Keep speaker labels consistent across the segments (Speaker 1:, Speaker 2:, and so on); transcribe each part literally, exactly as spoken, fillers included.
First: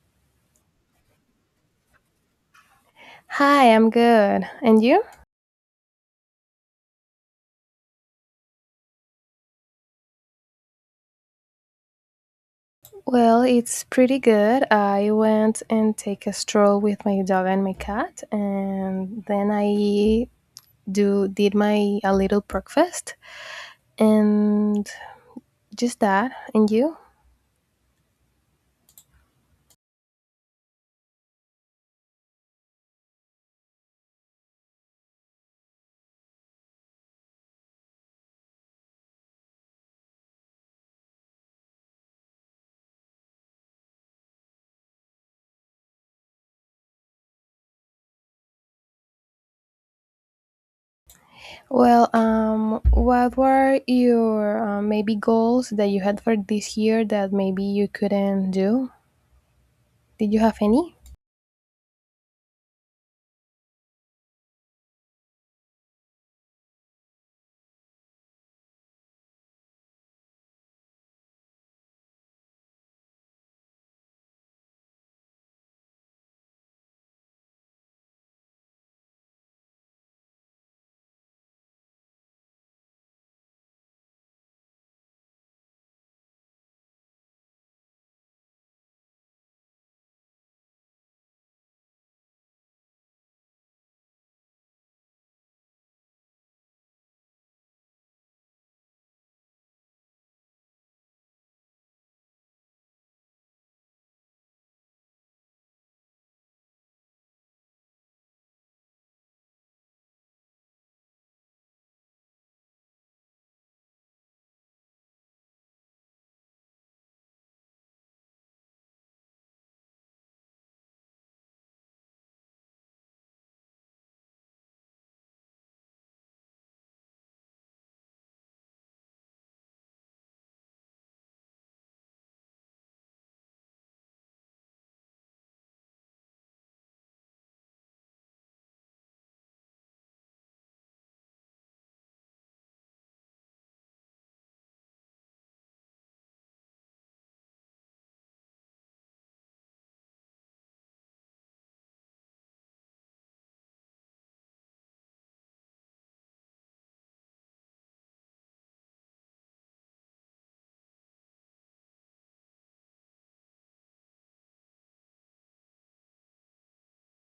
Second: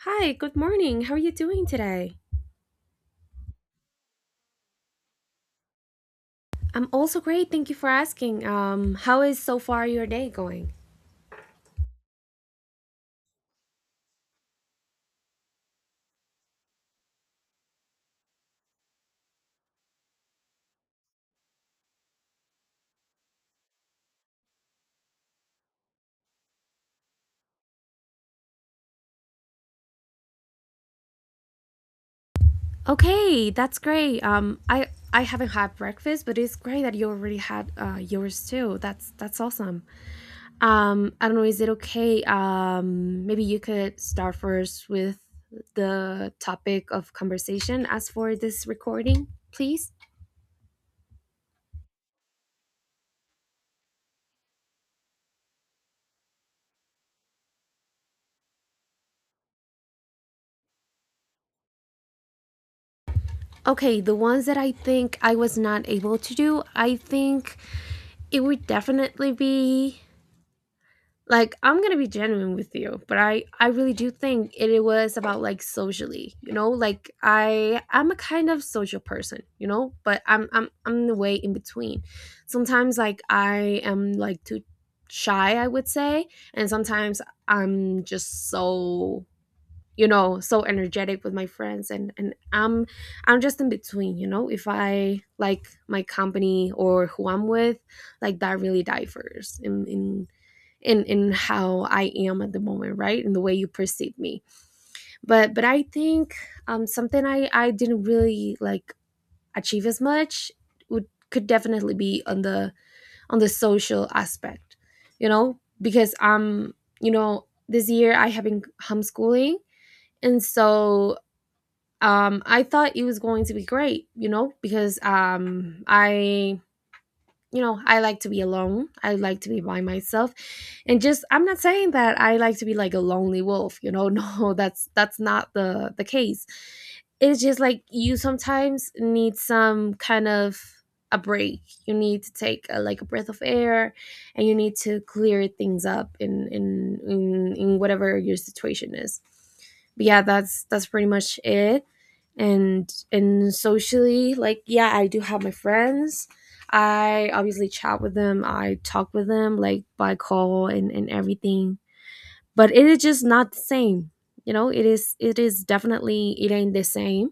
Speaker 1: Hi, good morning. How are you doing today?
Speaker 2: Hi, I'm good. And you?
Speaker 1: I'm also great. Thank you for asking. Um, how is so far your day going?
Speaker 2: Well, it's pretty good. I went and take a stroll with my dog and my cat, and then I do did my a little breakfast and just that. And you?
Speaker 1: Okay, that's great. Um, I I haven't had breakfast, but it's great that you already had uh, yours too. That's that's awesome. Um, I don't know. Is it okay? Um, maybe you could start first with the topic of conversation as for this recording, please.
Speaker 2: Well, um, what were your uh, maybe goals that you had for this year that maybe you couldn't do? Did you have any?
Speaker 1: Okay, the ones that I think I was not able to do, I think it would definitely be like I'm gonna be genuine with you, but i i really do think it, it was about, like, socially, you know, like i i'm a kind of social person, you know, but i'm i'm i'm the way in between. Sometimes like I am like too shy, I would say, and sometimes I'm just so, you know, so energetic with my friends, and and i'm i'm just in between, you know, if I like my company or who I'm with, like that really differs in in in in how I am at the moment, right? And the way you perceive me. But but I think um something I I didn't really like achieve as much would could definitely be on the on the social aspect, you know, because um you know, this year I have been homeschooling, and so um I thought it was going to be great, you know, because um I you know, I like to be alone. I like to be by myself. And just I'm not saying that I like to be like a lonely wolf, you know. No, that's that's not the the case. It's just like you sometimes need some kind of a break. You need to take a, like, a breath of air, and you need to clear things up in in in, in whatever your situation is. But yeah, that's that's pretty much it, and and socially, like, yeah, I do have my friends. I obviously chat with them, I talk with them like by call and, and everything. But it is just not the same. You know, it is, it is definitely, it ain't the same.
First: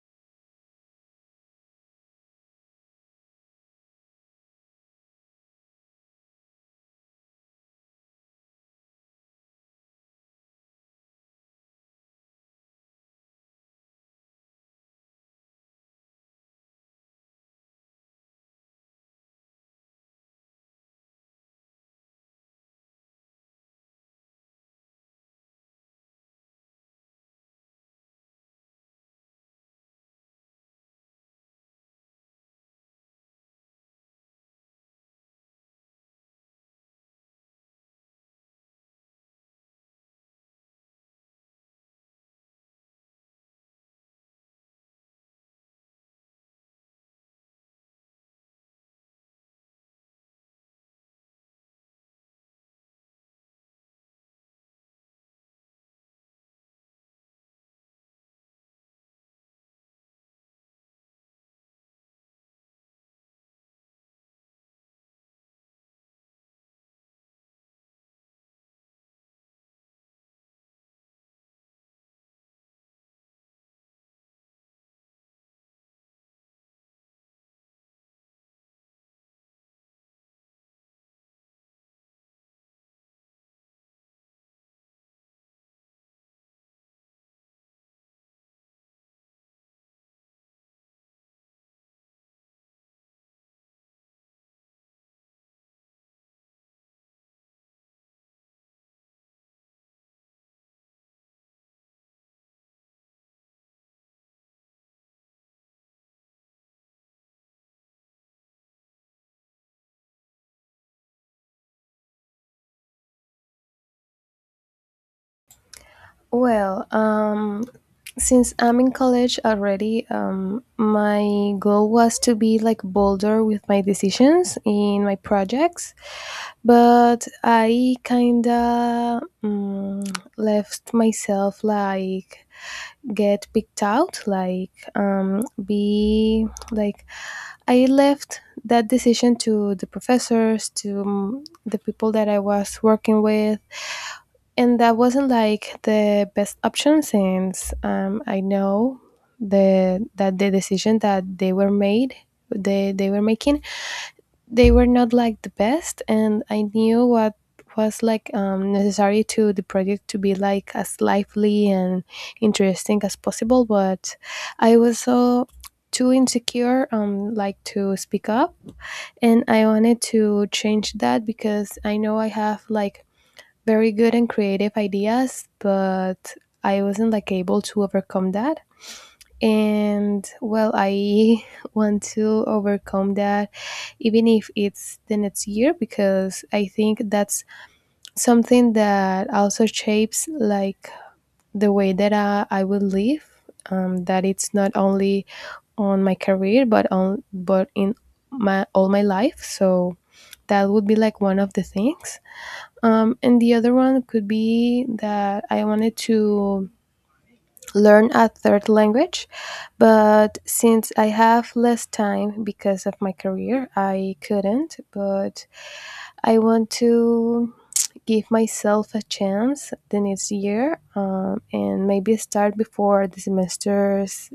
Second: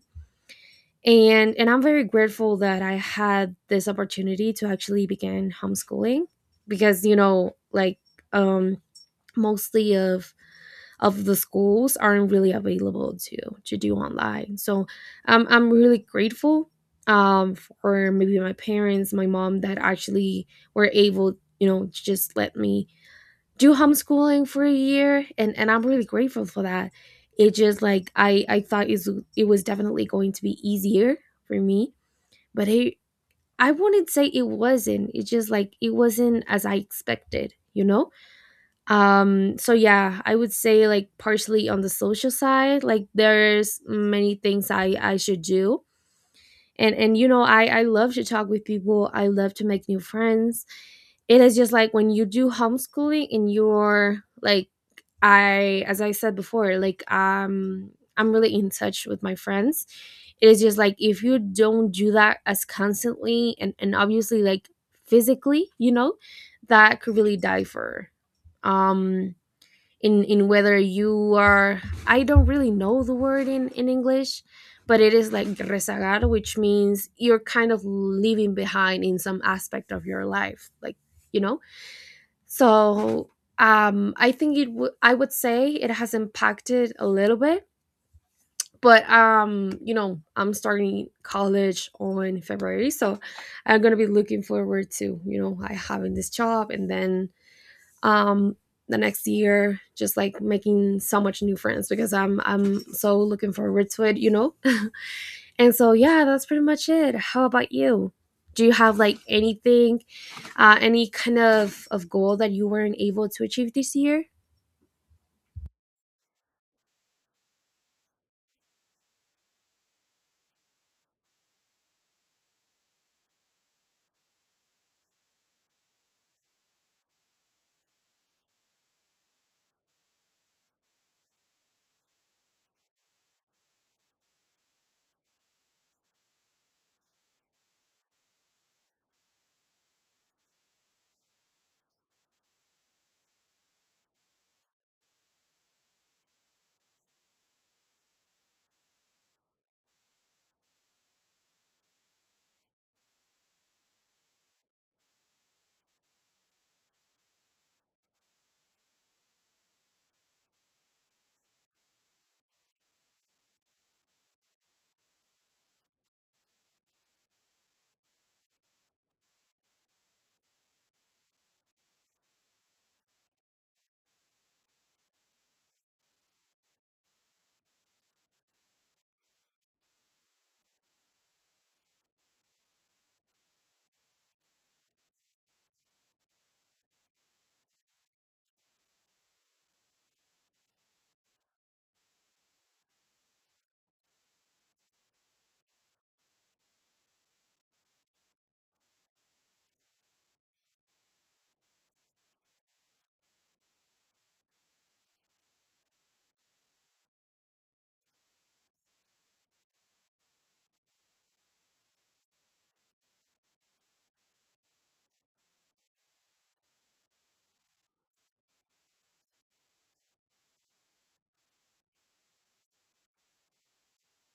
Speaker 1: And and I'm very grateful that I had this opportunity to actually begin homeschooling, because, you know, like, um mostly of of the schools aren't really available to to do online. So I'm I'm really grateful, um, for maybe my parents, my mom, that actually were able, you know, to just let me do homeschooling for a year, and and I'm really grateful for that. It just like I I thought is it was definitely going to be easier for me, but it, I wouldn't say it wasn't. It just like it wasn't as I expected, you know. Um, so yeah, I would say like partially on the social side, like there's many things I I should do. And and you know, I I love to talk with people. I love to make new friends. It is just like when you do homeschooling, and you're like, I, as I said before, like, um I'm really in touch with my friends. It is just like if you don't do that as constantly, and and obviously, like, physically, you know, that could really die for her. um in in whether you are, I don't really know the word in in English, but it is like rezagar, which means you're kind of leaving behind in some aspect of your life, like, you know. So, um, I think it would, I would say it has impacted a little bit, but, um, you know, I'm starting college on February, so I'm gonna be looking forward to, you know, I having this job, and then um the next year, just like making so much new friends, because i'm i'm so looking forward to it, you know. And so, yeah, that's pretty much it. How about you? Do you have like anything, uh any kind of of goal that you weren't able to achieve this year?
Speaker 2: Well, um, since I'm in college already, um, my goal was to be like bolder with my decisions in my projects, but I kinda um, left myself like get picked out, like um, be like I left that decision to the professors, to um, the people that I was working with and that wasn't like the best option since um, I know the that the decision that they were made they they were making they were not like the best and I knew what was like um, necessary to the project to be like as lively and interesting as possible but I was so too insecure um like to speak up and I wanted to change that because I know I have like very good and creative ideas, but I wasn't like able to overcome that. And well, I want to overcome that even if it's the next year because I think that's something that also shapes like the way that I, I will live. Um, that it's not only on my career but on but in my all my life. So that would be like one of the things. Um, and the other one could be that I wanted to learn a third language, but since I have less time because of my career, I couldn't. But I want to give myself a chance the next year um, and maybe start before the semesters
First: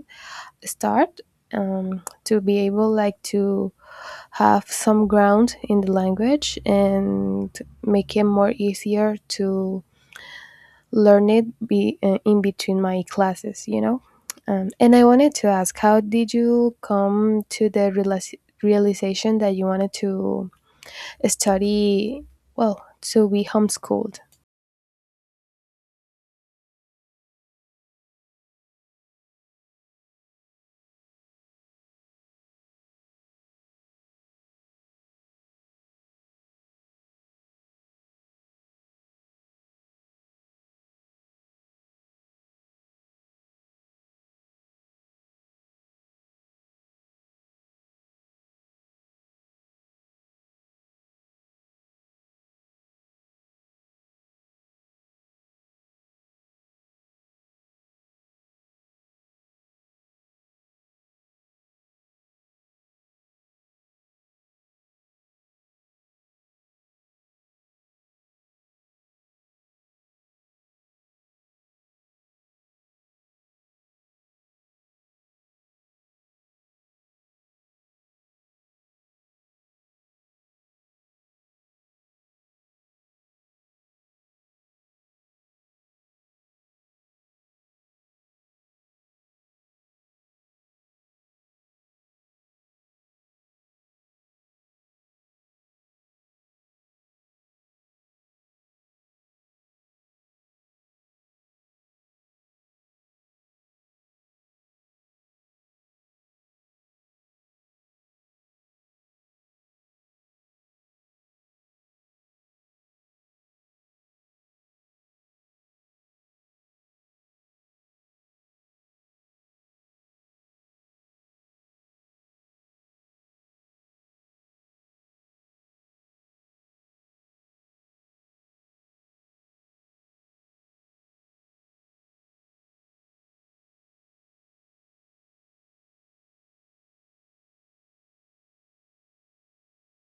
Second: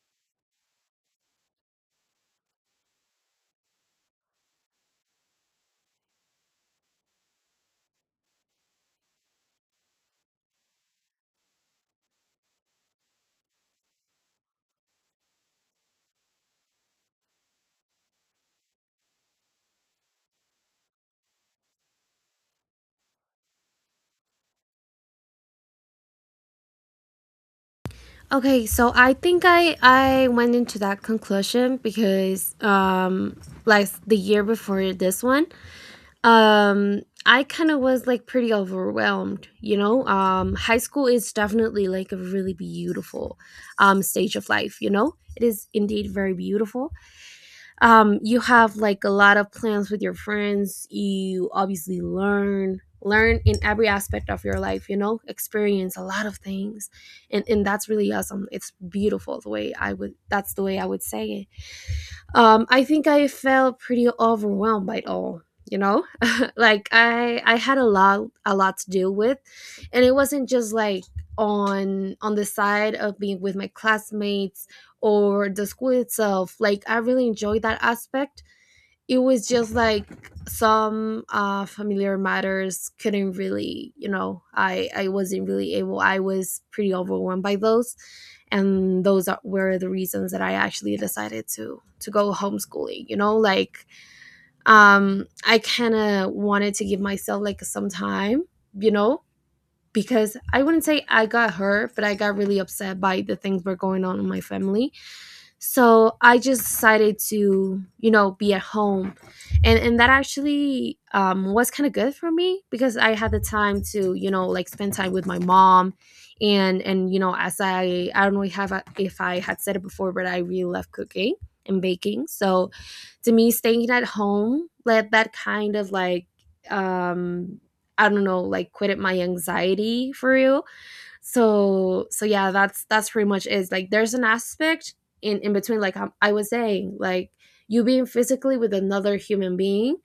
Speaker 2: start um, to be able like to have some ground in the language and make it more easier to learn it be uh, in between my classes you know um, and I wanted to ask how did you come to the realis- realization that you wanted to study well to be homeschooled.
Speaker 1: Okay, so I think i i went into that conclusion because, um like, the year before this one. Um, I kind of was like pretty overwhelmed, you know? Um, high school is definitely like a really beautiful um stage of life, you know? It is indeed very beautiful. Um, you have like a lot of plans with your friends. You obviously learn learn in every aspect of your life, you know, experience a lot of things, and and that's really awesome. It's beautiful the way I would, that's the way I would say it. Um, I think I felt pretty overwhelmed by it all. You know, like I I had a lot a lot to deal with, and it wasn't just like on on the side of being with my classmates or the school itself. Like, I really enjoyed that aspect, it was just like some uh, familiar matters couldn't really, you know, i i wasn't really able, I was pretty overwhelmed by those. And those are, were the reasons that I actually decided to to go homeschooling, you know, like, um I kind of wanted to give myself like some time, you know, because I wouldn't say I got hurt, but I got really upset by the things were going on in my family. So I just decided to, you know, be at home. And and that actually, um, was kind of good for me, because I had the time to, you know, like, spend time with my mom. And and you know, as i i don't know if I, if I had said it before, but I really love cooking and baking. So to me, staying at home let that kind of like, um I don't know, like quitted my anxiety for real. So, so yeah, that's that's pretty much is, like, there's an aspect in in between, like, um, I was saying, like, you being physically with another human being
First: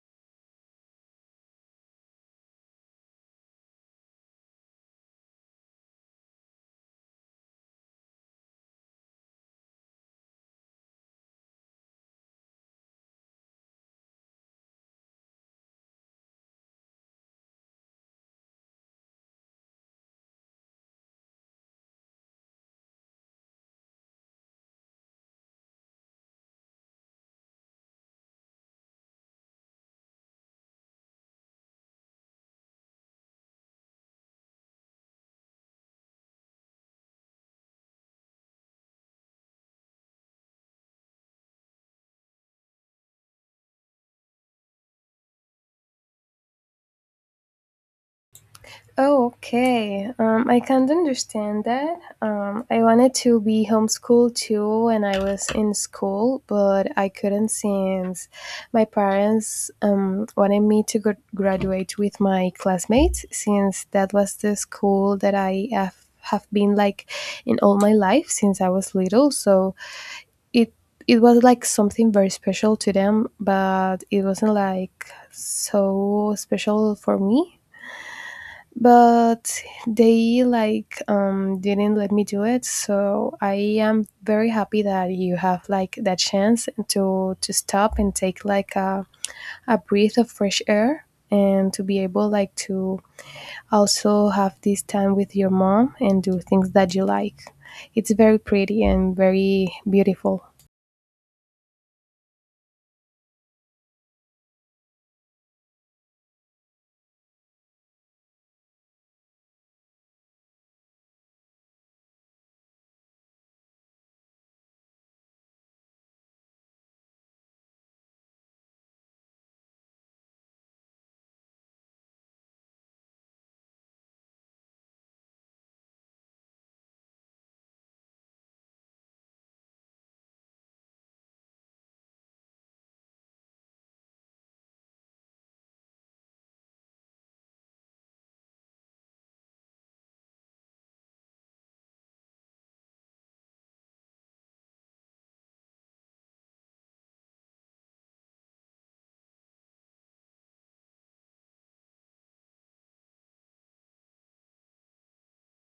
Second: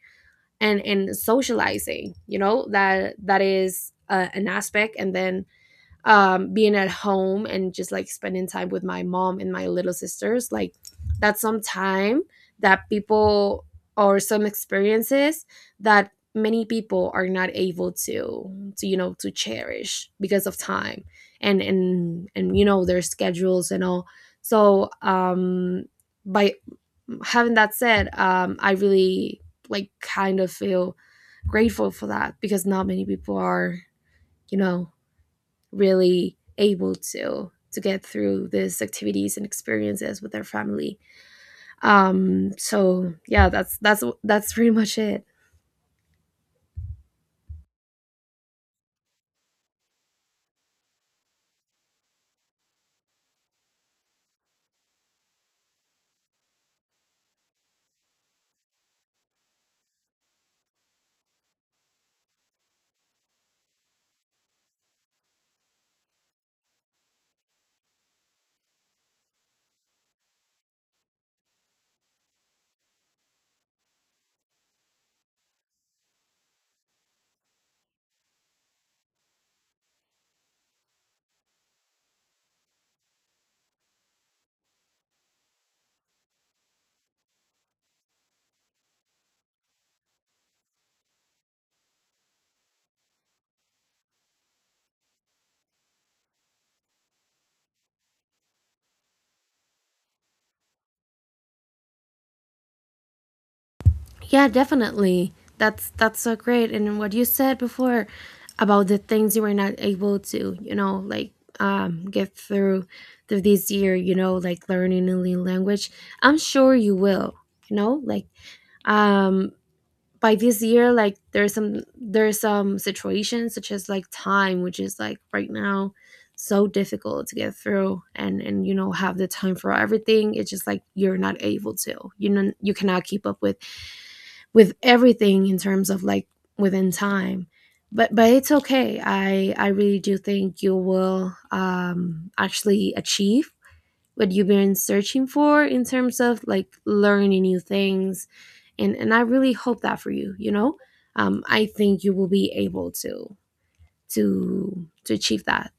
Speaker 1: and and socializing, you know, that that is, uh, an aspect. And then um being at home and just like spending time with my mom and my little sisters, like that's some time that people, or some experiences, that many people are not able to to, you know, to cherish because of time, and and and you know, their schedules and all. So, um by having that said, um I really like kind of feel grateful for that, because not many people are, you know, really able to to get through these activities and experiences with their family. Um, so yeah, that's that's that's pretty much it.
Speaker 2: Oh, okay. Um, I can't understand that. Um, I wanted to be homeschooled too when I was in school, but I couldn't since my parents um, wanted me to gr- graduate with my classmates, since that was the school that I have have been like in all my life since I was little. So it it was like something very special to them, but it wasn't like so special for me but they like um, didn't let me do it so I am very happy that you have like that chance to to stop and take like a, a breath of fresh air and to be able like to also have this time with your mom and do things that you like. It's very pretty and very beautiful.
Speaker 1: Yeah, definitely. That's that's so great. And what you said before about the things you were not able to, you know, like, um, get through through this year, you know, like learning a new language. I'm sure you will. You know, like, um, by this year, like, there's some there's some situations such as like time, which is like right now so difficult to get through, and and you know, have the time for everything. It's just like you're not able to, you know, you cannot keep up with with everything in terms of, like, within time. But but it's okay, i i really do think you will um actually achieve what you've been searching for in terms of, like, learning new things, and and I really hope that for you. You know, um, I think you will be able to to to achieve that.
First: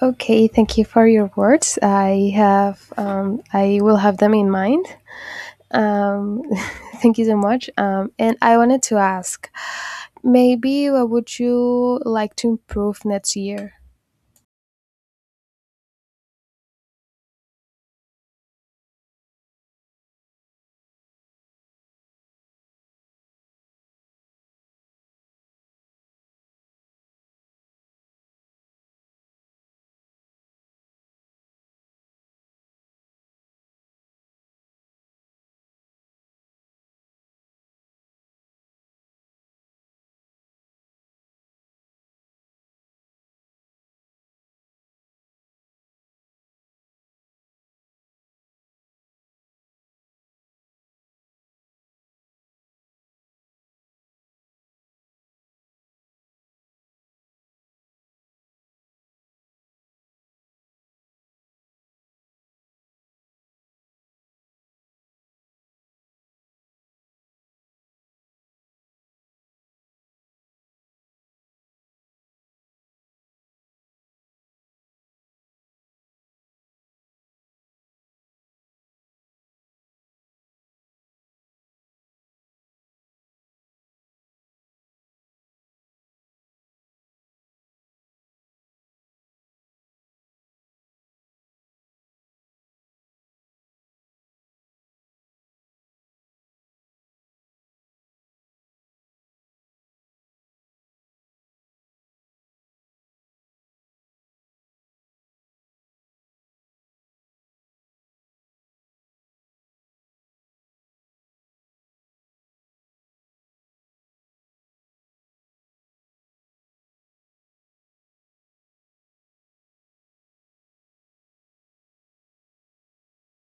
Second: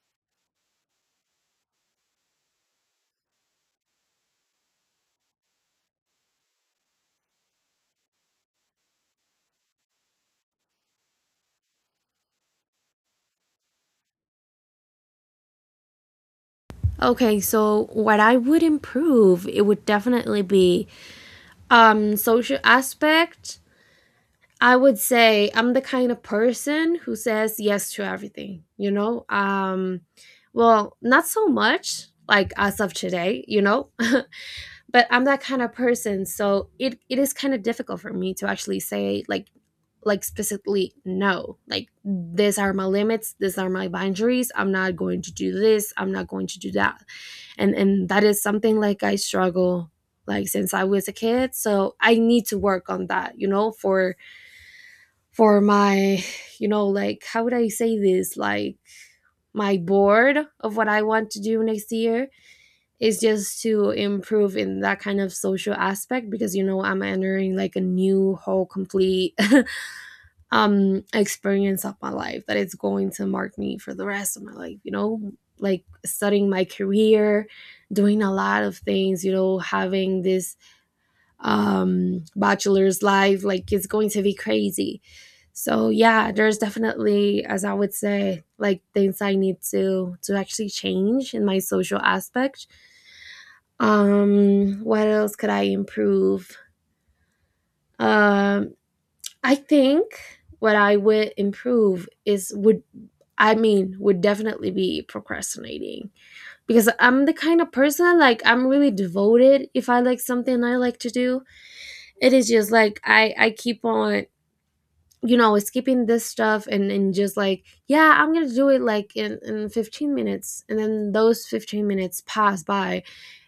Speaker 2: Okay, thank you for your words. I have um, i will have them in mind. Um, Thank you so much. Um, and I wanted to ask, maybe what would you like to improve next year?
Speaker 1: Okay, so what I would improve, it would definitely be um social aspect. I would say I'm the kind of person who says yes to everything, you know? Um well, not so much like as of today, you know, but I'm that kind of person, so it it is kind of difficult for me to actually say, like, like specifically no, like, these are my limits, these are my boundaries, I'm not going to do this, I'm not going to do that. And and that is something like I struggle, like since I was a kid, so I need to work on that, you know, for for my, you know, like, how would I say this, like, my board of what I want to do next year is just to improve in that kind of social aspect, because, you know, I'm entering like a new whole complete um experience of my life that is going to mark me for the rest of my life, you know, like studying my career, doing a lot of things, you know, having this um bachelor's life, like it's going to be crazy. So yeah, there's definitely, as I would say, like, things I need to to actually change in my social aspect. Um what else could I improve? Um i think what I would improve is would, I mean, would definitely be procrastinating, because I'm the kind of person like, I'm really devoted. If I like something I like to do, it is just like I I keep on you know skipping this stuff and and just like, yeah, I'm gonna do it like in in fifteen minutes. And then those fifteen minutes pass by,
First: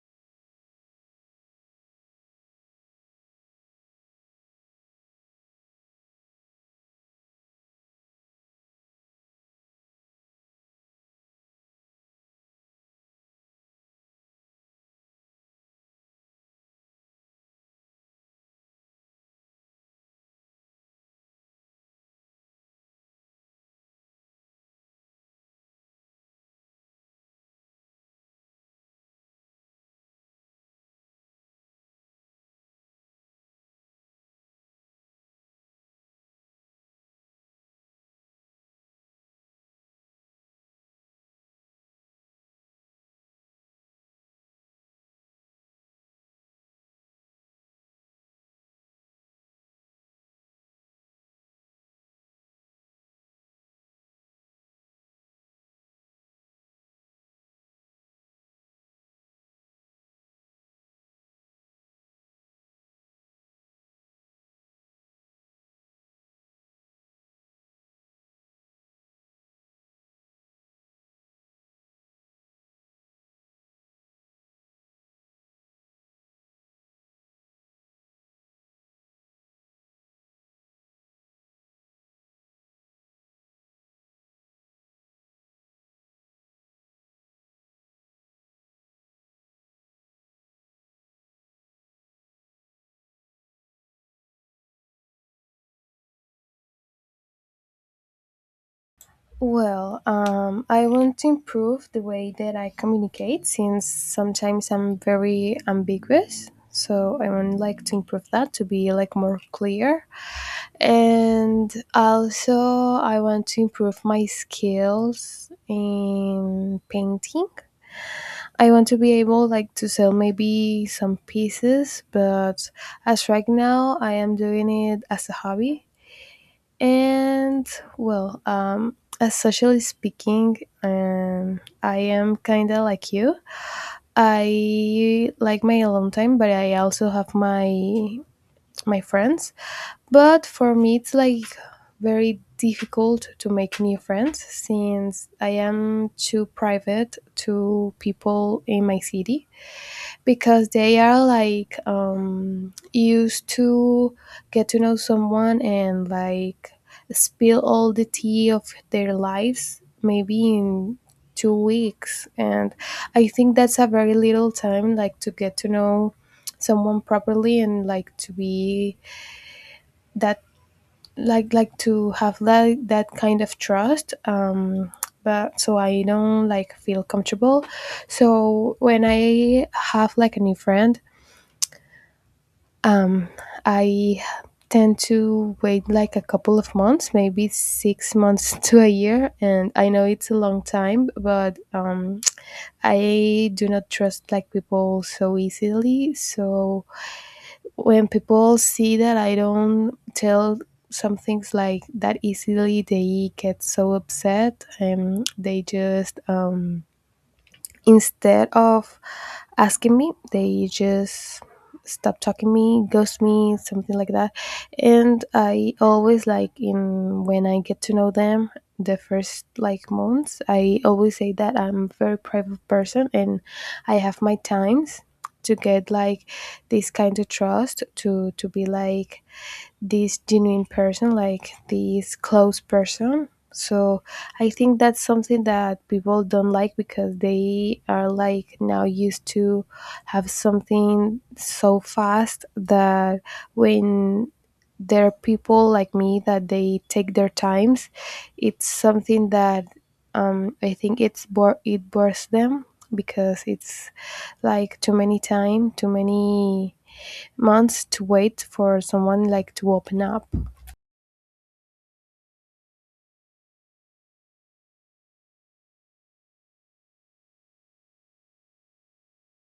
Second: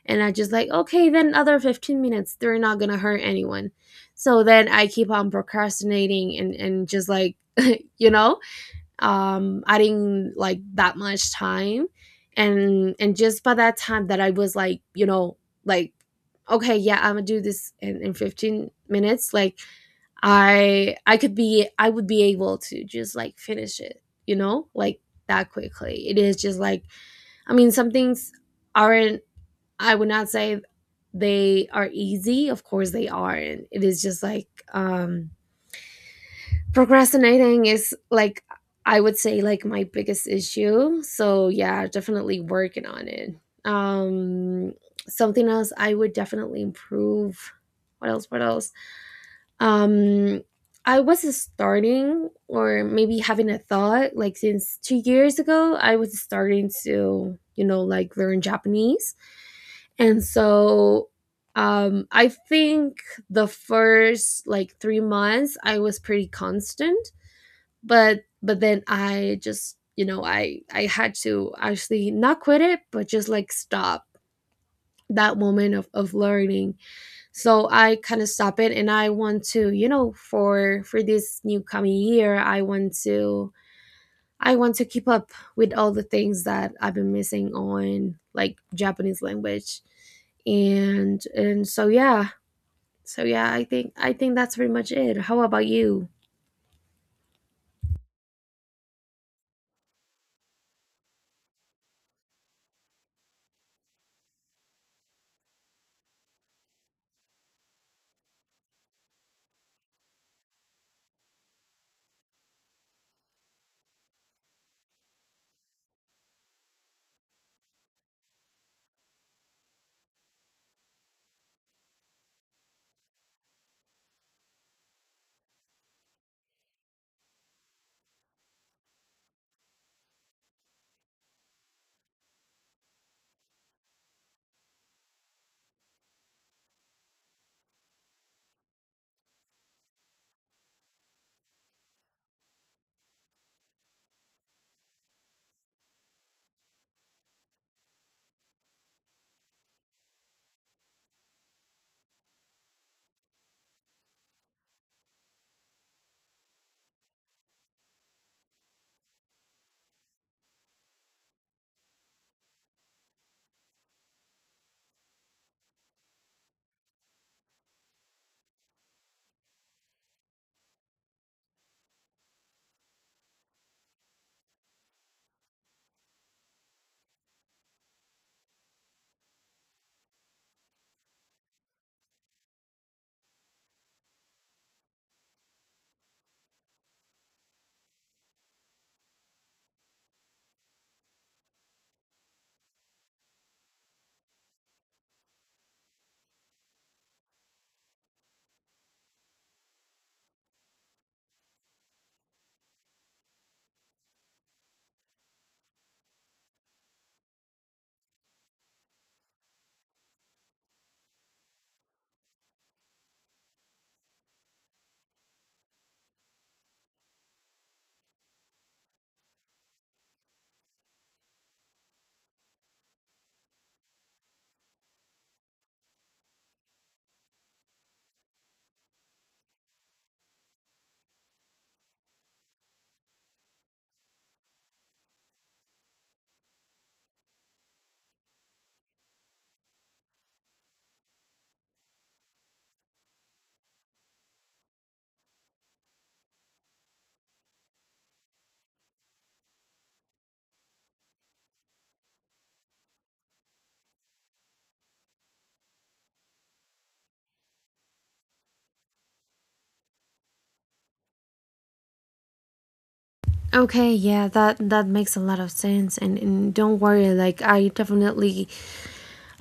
Speaker 1: and I just like, okay, then other fifteen minutes they're not gonna hurt anyone. So then I keep on procrastinating and and just like, you know um I didn't like that much time. And and just by that time that I was like, you know like okay, yeah, I'm gonna do this in, in fifteen minutes, like i i could be, I would be able to just like finish it, you know like that quickly. It is just like, I mean, some things aren't, I would not say they are easy. Of course they aren't. It is just like, um procrastinating is like, I would say, like my biggest issue. So yeah, definitely working on it. Um Something else I would definitely improve. What else? What else? Um I was starting or maybe having a thought like since two years ago I was starting to, you know, like learn Japanese. And so um I think the first like three months I was pretty constant, but but then I just, you know, i i had to actually not quit it but just like stop that moment of, of learning. So I kind of stop it, and I want to, you know, for for this new coming year I want to, I want to keep up with all the things that I've been missing on, like Japanese language. And and so yeah. So yeah i think i think that's pretty much it. How about you?
Speaker 2: Well, um, I want to improve the way that I communicate since sometimes I'm very ambiguous. So I would like to improve that to be like more clear. And also I want to improve my skills in painting. I want to be able like to sell maybe some pieces, but as right now I am doing it as a hobby. And well, um as socially speaking, um I am kind of like you. I like my alone time, but I also have my my friends. But for me it's like very difficult to make new friends since I am too private to people in my city because they are like um, used to get to know someone and like spill all the tea of their lives maybe in two weeks. And I think that's a very little time like to get to know someone properly and like to be that like like to have that that kind of trust um but so I don't like feel comfortable so when I have like a new friend um I tend to wait like a couple of months, maybe six months to a year. And I know it's a long time, but um, I do not trust like people so easily. So when people see that I don't tell some things like that easily, they get so upset and they just um, instead of asking me. They just stop talking me, ghost me, something like that. And I always like in when I get to know them the first like months, I always say that I'm a very private person and I have my times to get like this kind of trust to to be like this genuine person, like this close person. So I think that's something that people don't like because they are like now used to have something so fast that when there are people like me that they take their times, it's something that um, I think it's bore it bores them because it's like too many time, too many months to wait for someone like to open up.
Speaker 1: Okay, yeah, that that makes a lot of sense, and, and don't worry. Like I definitely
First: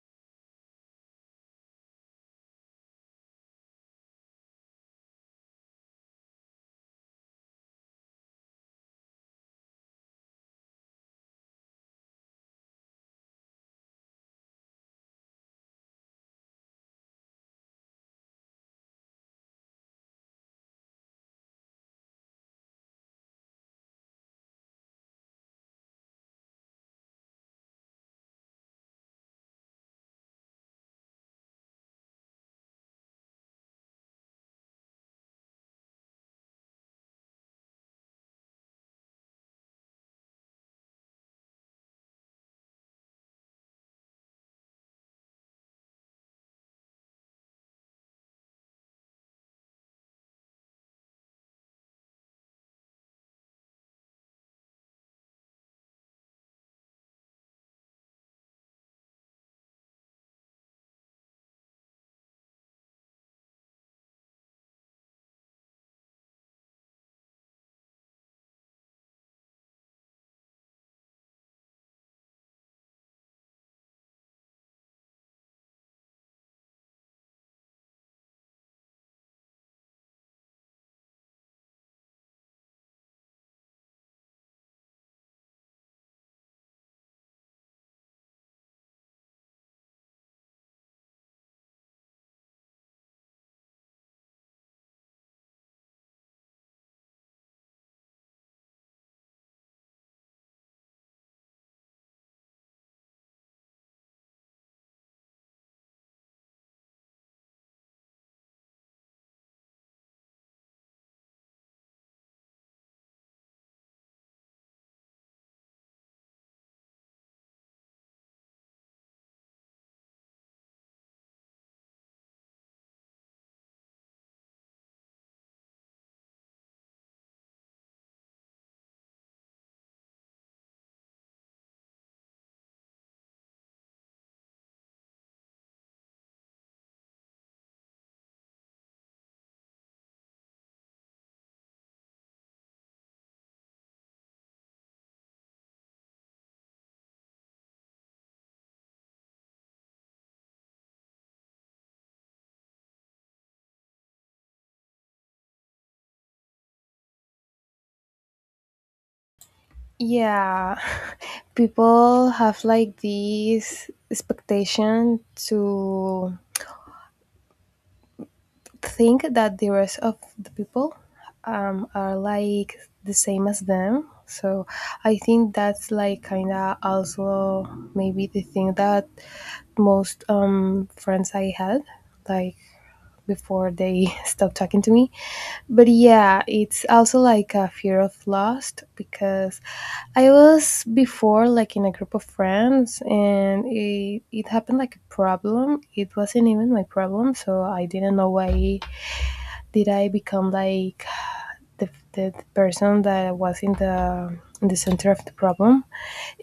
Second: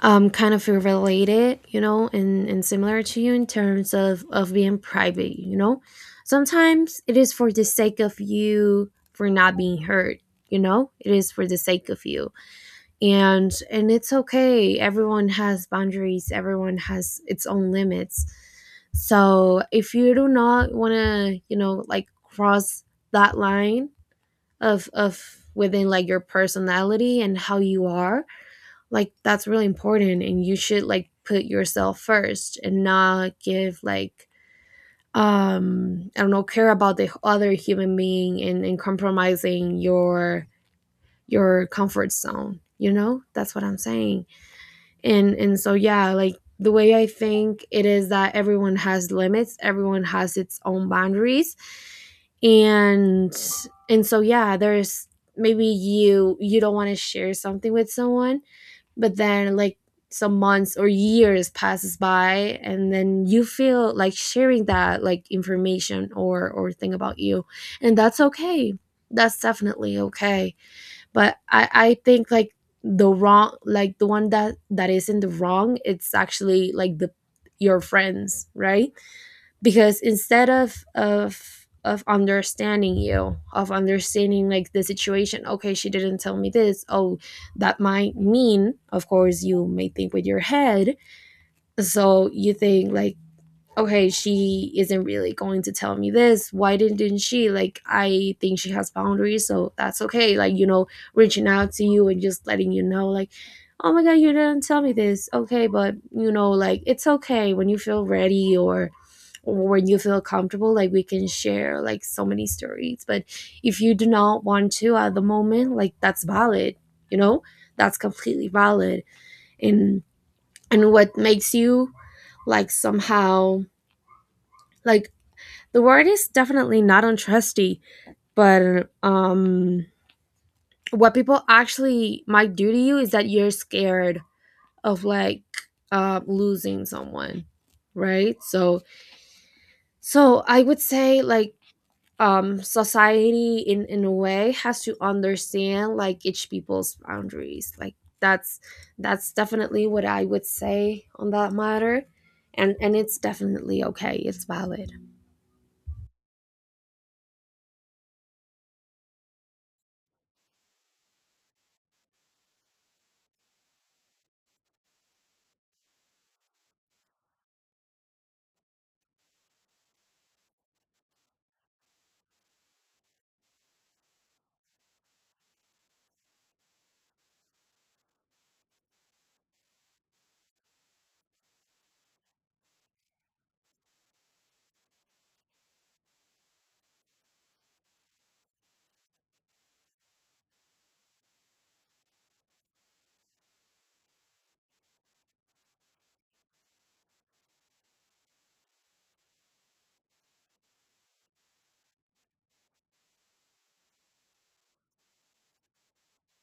Speaker 1: um kind of feel related, you know, and and similar to you in terms of of being private, you know. Sometimes it is for the sake of you for not being hurt, you know. It is for the sake of you, and and it's okay. Everyone has boundaries. Everyone has its own limits. So if you do not want to, you know, like cross that line of of within like your personality and how you are, like that's really important, and you should like put yourself first and not give like, um I don't know, care about the other human being, and, and compromising your your comfort zone, you know, that's what I'm saying. And and so yeah, like the way I think it is that everyone has limits, everyone has its own boundaries. And and so yeah, there's, maybe you, you don't want to share something with someone, but then like some months or years passes by and then you feel like sharing that like information or or thing about you, and that's okay. That's definitely okay. But I, I think like the wrong, like the one that that is in the wrong, it's actually like the, your friends, right? Because instead of of of understanding you, of understanding like the situation, okay, she didn't tell me this, oh, that might mean, of course you may think with your head. So you think like, okay, she isn't really going to tell me this. Why didn't, didn't she? Like, I think she has boundaries, so that's okay. Like, you know, reaching out to you and just letting you know, like, oh my God, you didn't tell me this. Okay, but, you know, like, it's okay when you feel ready or or when you feel comfortable, like we can share like so many stories, but if you do not want to at the moment, like that's valid, you know. That's completely valid. and and what makes you like somehow, like the word is definitely not untrusty, but um, what people actually might do to you is that you're scared of like, uh, losing someone, right? So, so I would say like, um, society in in a way has to understand like each people's boundaries. Like that's that's definitely what I would say on that matter, and and it's definitely okay. It's valid.
Speaker 2: Yeah, people have like this expectation to think that the rest of the people um, are like the same as them. So I think that's like kind of also maybe the thing that most um, friends I had like before they stop talking to me. But yeah, it's also like a fear of lost because I was before like in a group of friends and it, it happened like a problem. It wasn't even my problem, so I didn't know why did I become like the, the person that was in the in the center of the problem.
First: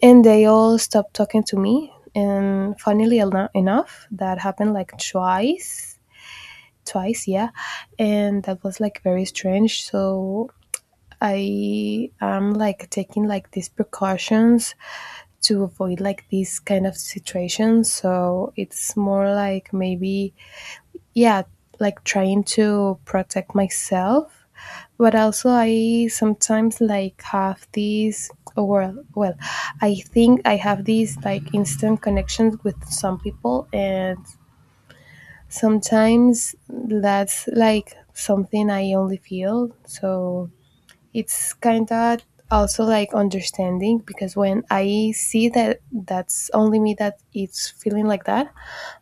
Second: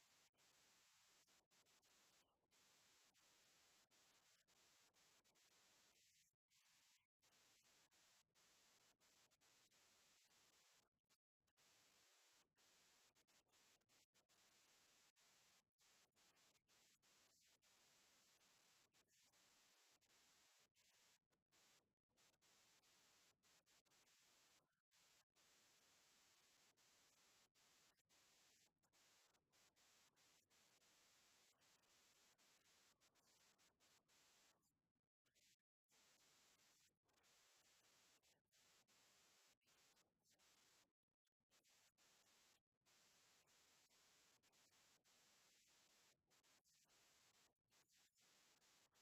Speaker 2: And they all stopped talking to me. And funnily eno- enough, that happened like twice twice, yeah. And that was like very strange. So I am like taking like these precautions to avoid like these kind of situations. So it's more like maybe, yeah, like trying to protect myself. But also, I sometimes like have these, oh, well, well, I think I have these like instant connections with some people, and sometimes that's like something I only feel. So it's kind of also like understanding because when I see that that's only me that it's feeling like that,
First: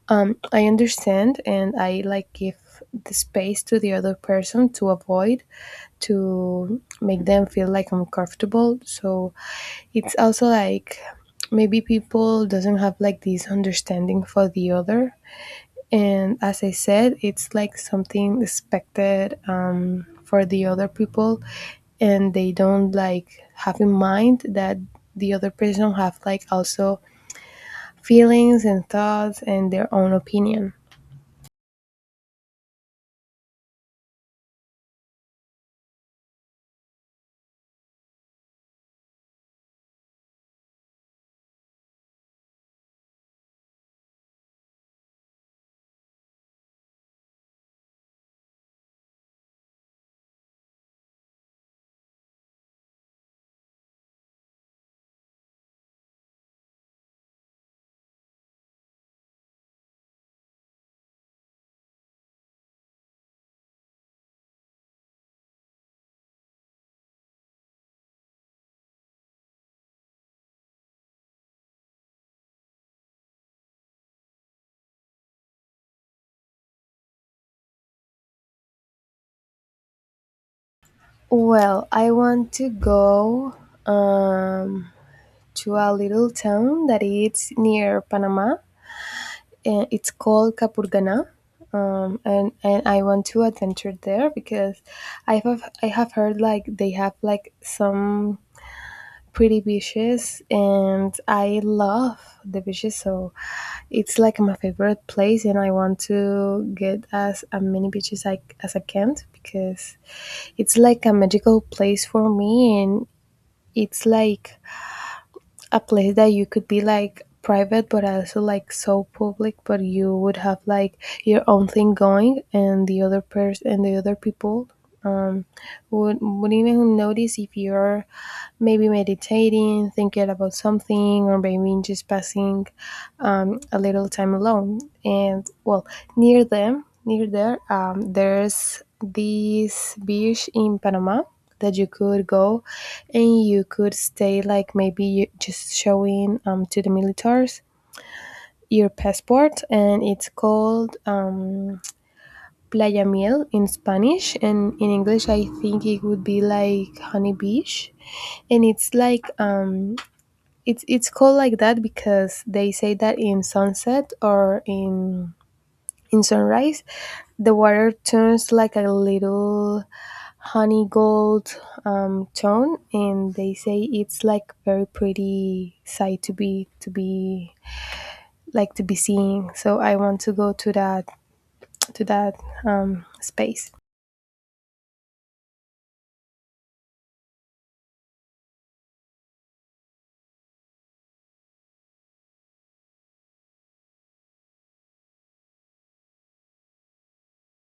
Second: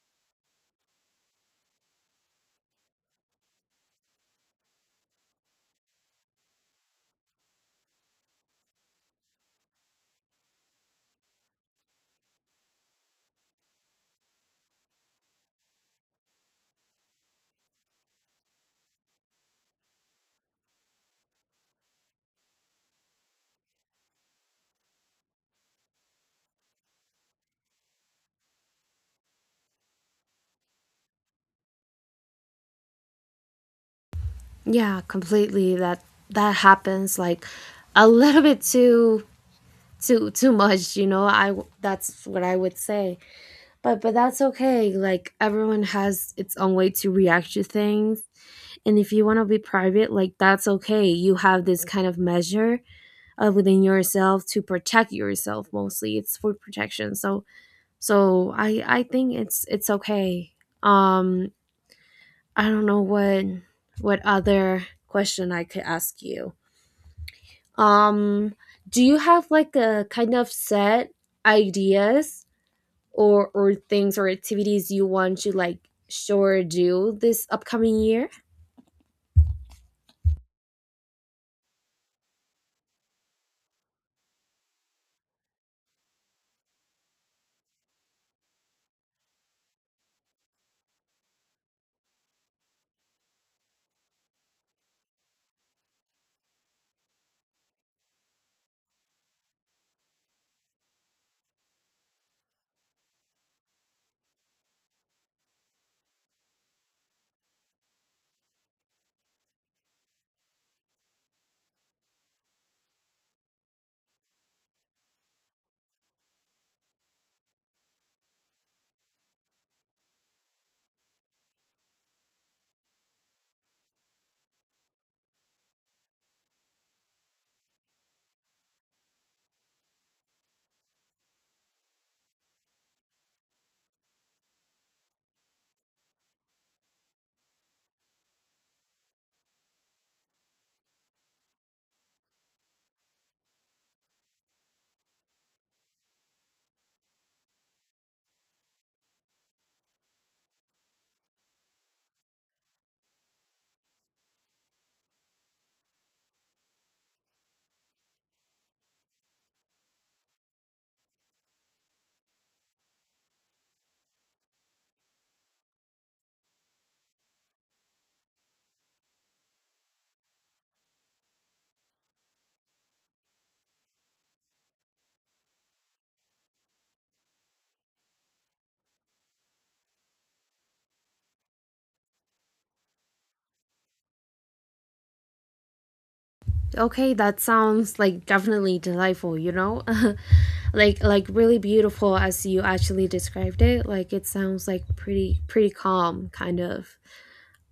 Speaker 2: um, I understand and I like give the space to the other person to avoid to make them feel like uncomfortable. So it's also like maybe people doesn't have like this understanding for the other and as I said, it's like something expected um, for the other people, and they don't like have in mind that the other person have like also feelings and thoughts and their own opinion.
Speaker 1: Yeah, completely. That that happens like a little bit too too too much, you know. I w- that's what I would say. But but that's okay. Like everyone has its own way to react to things. And if you want to be private, like that's okay. You have this kind of measure, uh, within yourself to protect yourself, mostly. It's for protection. So so I I think it's it's okay. Um I don't know what what other question I could ask you. Um, do you have like a kind of set ideas or or things or activities you want to like sure do this upcoming year?
Speaker 2: Well, I want to go um, to a little town that is near Panama. Uh, it's called Kapurgana, um, and and I want to adventure there because I have I have heard like they have like some pretty beaches, and I love the beaches, so it's like my favorite place, and I want to get as uh, many beaches I, as I can because it's like a magical place for me, and it's like a place that you could be like private but also like so public but you would have like your own thing going and the other person and the other people um would would even notice if you're maybe meditating thinking about something or maybe just passing um, a little time alone. And well, near them, near there, um, there's this beach in Panama that you could go and you could stay like maybe you just showing um, to the militaries your passport and it's called um, playa miel in Spanish and in English I think it would be like honey beach. And it's like um, it's it's called like that because they say that in sunset or in in sunrise, the water turns like a little honey gold um, tone, and they say it's like very pretty sight to be to be like to be seeing. So I want to go to that to that um, space.
Speaker 1: Okay, that sounds like definitely delightful, you know? like like really beautiful as you actually described it. Like it sounds like pretty pretty calm kind of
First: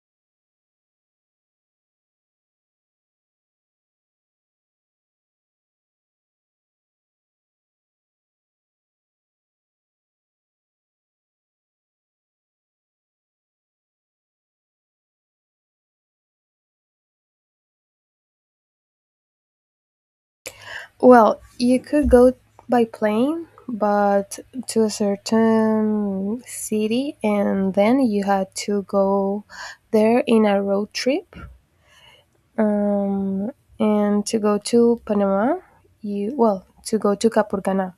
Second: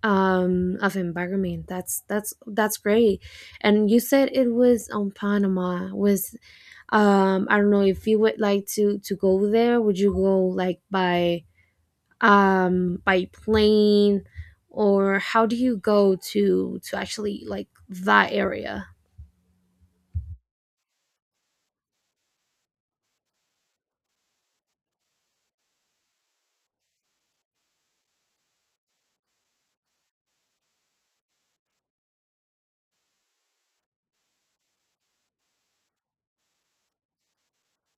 Speaker 1: um of environment. That's, that's that's great. And you said it was on Panama. Was, um I don't know if you would like to to go there, would you go like by, um by plane, or how do you go to to actually like that area?
Speaker 2: Well, you could go by plane, but to a certain city, and then you had to go there in a road trip um, and to go to Panama, you well to go to Capurganá,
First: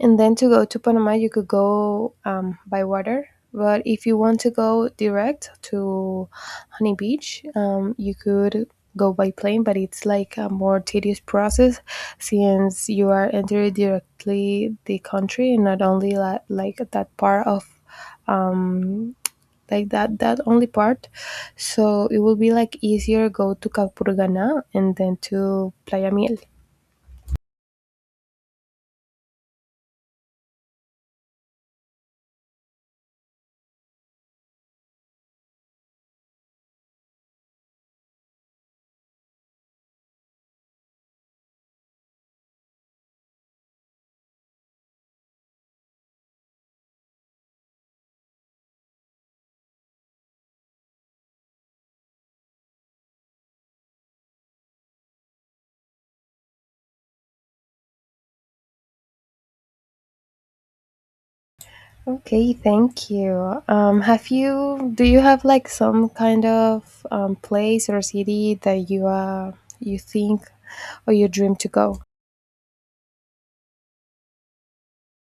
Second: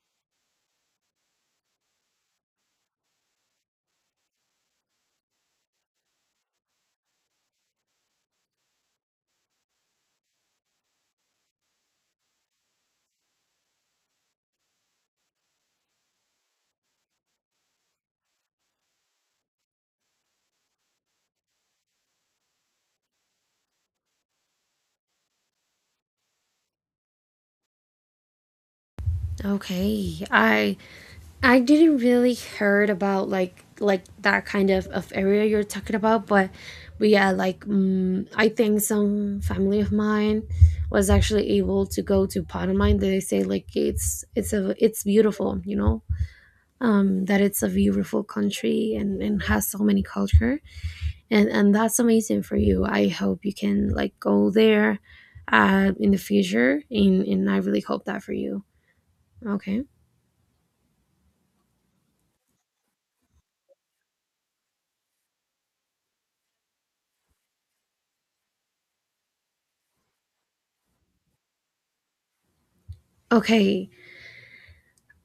Speaker 2: and then to go to Panama, you could go um, by water. But if you want to go direct to Honey Beach, um, you could go by plane, but it's like a more tedious process since you are entering directly the country and not only la- like that part of um, like that that only part so it will be like easier go to Capurganá and then to playa miel.
Speaker 1: Okay, i i didn't really heard about like like that kind of, of area you're talking about, but but yeah, like mm, I think some family of mine was actually able to go to Panama, and they say like it's it's a, it's beautiful, you know. um, that it's a beautiful country, and, and has so many culture, and and that's amazing for you. I hope you can like go there, uh, in the future, and, and I really hope that for you. Okay.
Speaker 2: Okay, thank you. Um have you Do you have like some kind of um, place or city that you uh you think or you dream to go?
Speaker 1: Okay,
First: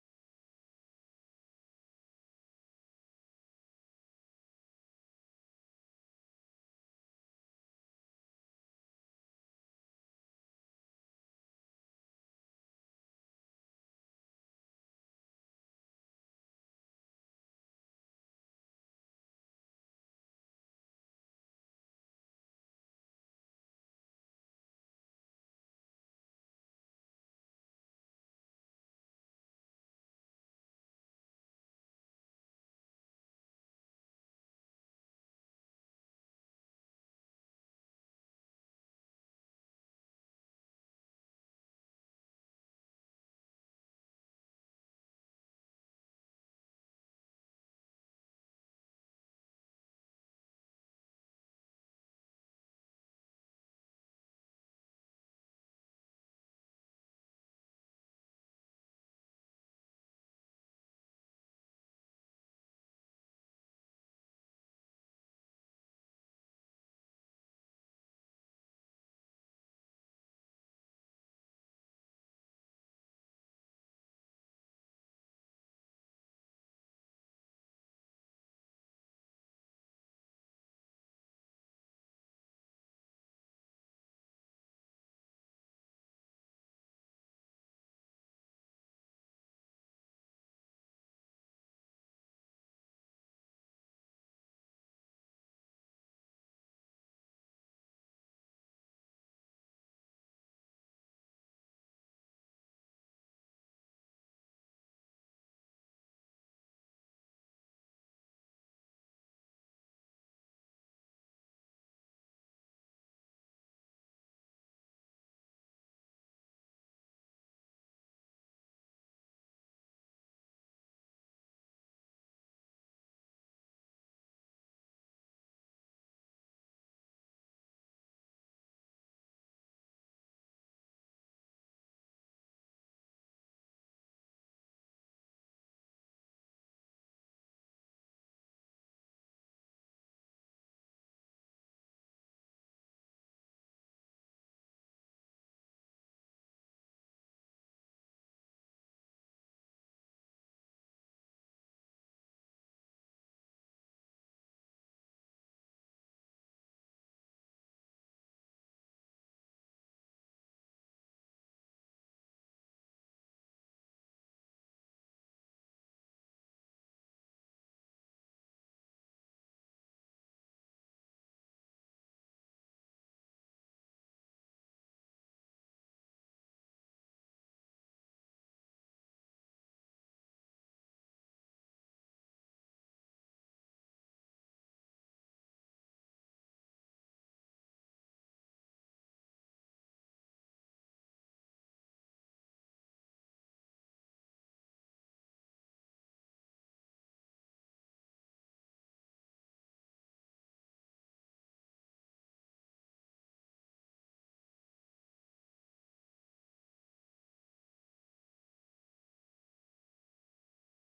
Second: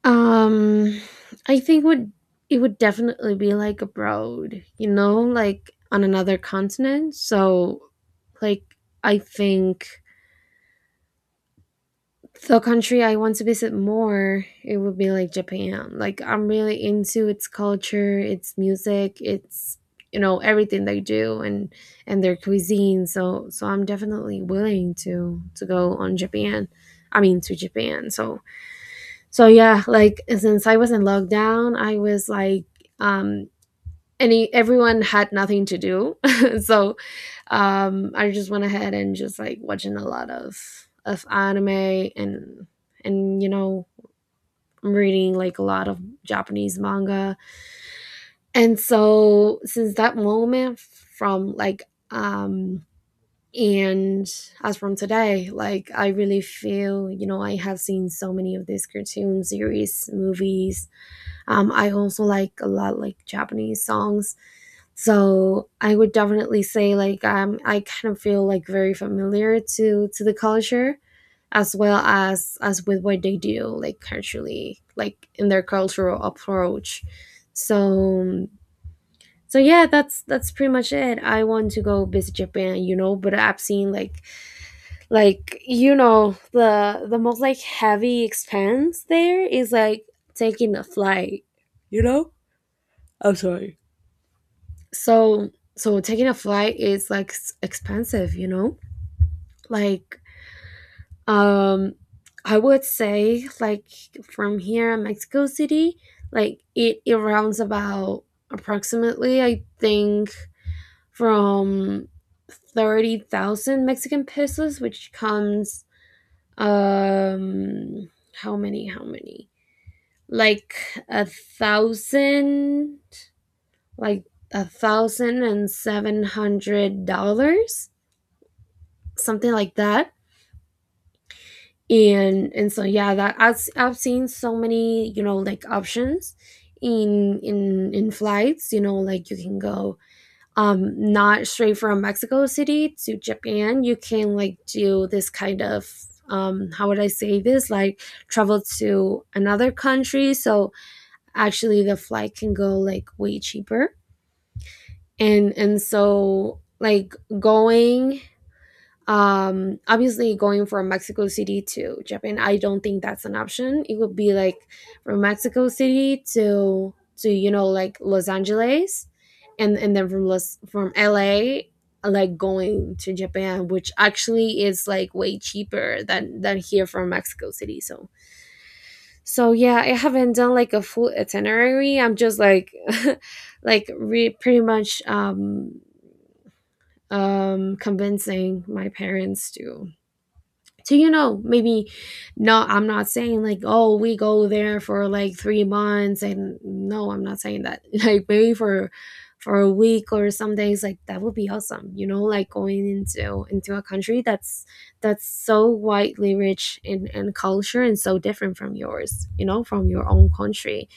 Speaker 1: um I think would, it would definitely be like abroad, you know, like on another continent. So like I think the country I want to visit more, it would be like Japan. Like I'm really into its culture, its music, its, you know, everything they do, and and their cuisine. So so I'm definitely willing to to go on Japan. I mean to Japan. So so yeah, like since I was in lockdown, I was like, um any, everyone had nothing to do so um I just went ahead and just like watching a lot of of anime, and and you know, I'm reading like a lot of Japanese manga. And so since that moment from like, um and as from today, like I really feel, you know, I have seen so many of these cartoon series, movies, um, I also like a lot like Japanese songs. So I would definitely say like, um, I kind of feel like very familiar to to the culture, as well as as with what they do, like culturally, like in their cultural approach. So um, so yeah, that's that's pretty much it. I want to go visit Japan, you know, but I've seen like like you know, the the most like heavy expense there is like taking a flight. So so taking a flight is like s- expensive, you know, like, um I would say like from here in Mexico City, like it, it rounds about approximately I think, from thirty thousand Mexican pesos, which comes, um how many how many like a thousand, like a thousand and seven hundred dollars, something like that. And and so yeah, that I've, I've seen so many, you know, like options in in in flights, you know, like you can go, um not straight from Mexico City to Japan. You can like do this kind of, um how would I say this, like travel to another country, so actually the flight can go like way cheaper. And and so like, going, um obviously going from Mexico City to Japan, I don't think that's an option. It would be like from Mexico City to to you know, like Los Angeles, and and then from Los, from LA, like going to Japan, which actually is like way cheaper than than here from Mexico City. So so yeah, I haven't done like a full itinerary, I'm just like like re- pretty much um um convincing my parents to, so you know, maybe no, I'm not saying like, oh, we go there for like three months, and no, I'm not saying that like maybe for for a week or some days, like that would be awesome, you know, like going into into a country that's that's so widely rich in in culture and so different from yours, you know, from your own country.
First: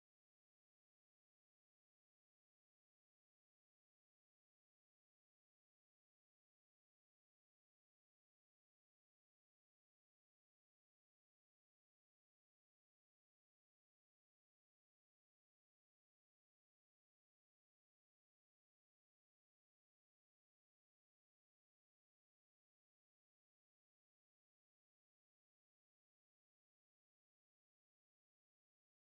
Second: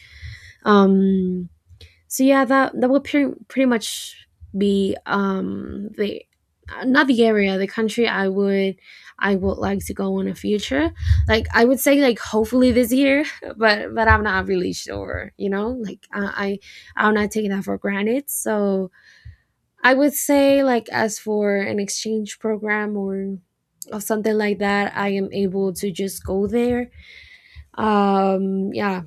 Speaker 1: um so yeah, that that would pretty pretty much be, um the, uh, not the area, the country I would, I would like to go in the future. Like I would say, like hopefully this year, but but I'm not really sure, you know? Like I, I I'm not taking that for granted. So I would say like as for an exchange program or or something like that, I am able to just go there. Um yeah,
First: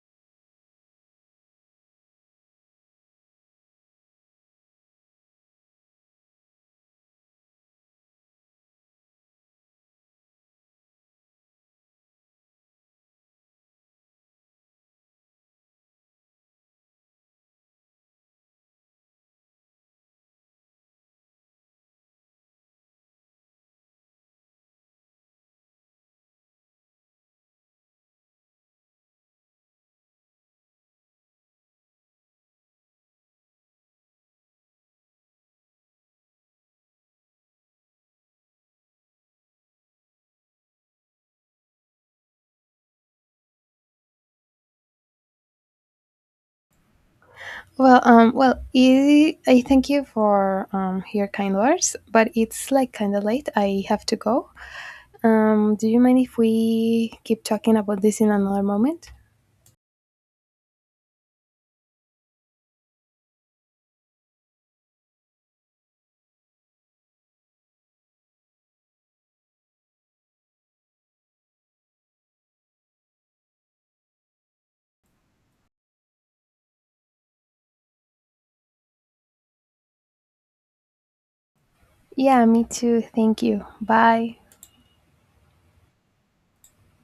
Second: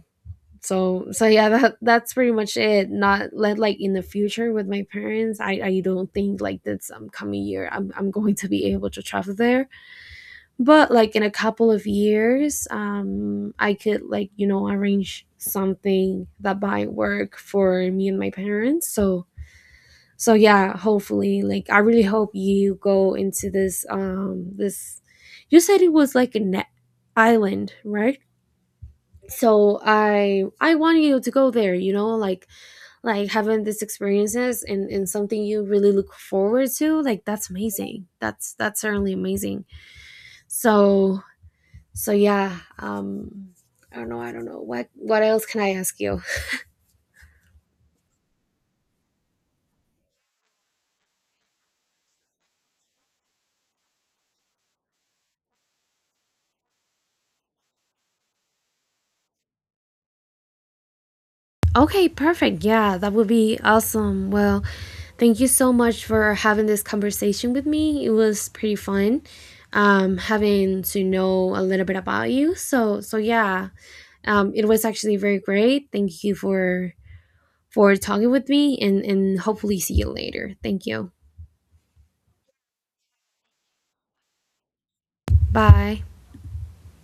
Speaker 1: so so yeah, that that's pretty much it. Not let like in the future with my parents, i i don't think like this, um, coming year I'm, I'm going to be able to travel there, but like in a couple of years, um I could like, you know, arrange something that might work for me and my parents. So so yeah, hopefully, like I really hope you go into this, um this, you said it was like an island, right? So i i want you to go there, you know, like like having these experiences, and, and something you really look forward to, like that's amazing. that's that's certainly amazing. So so yeah, um I don't know, I don't know what what else can I ask you.
Speaker 2: Well, um well i, I thank you for um your kind words but it's like kind of late. I have to go. Um do you mind if we keep talking about this in another moment?
Speaker 1: Okay, perfect, yeah, that would be awesome. Well, thank you so much for having this conversation with me. It was pretty fun, um having to know a little bit about you. So so yeah, um it was actually very great. Thank you for for talking with me, and, and hopefully see you later. Thank you.
Speaker 2: Yeah, me too. Thank you. Bye.
Speaker 1: Bye.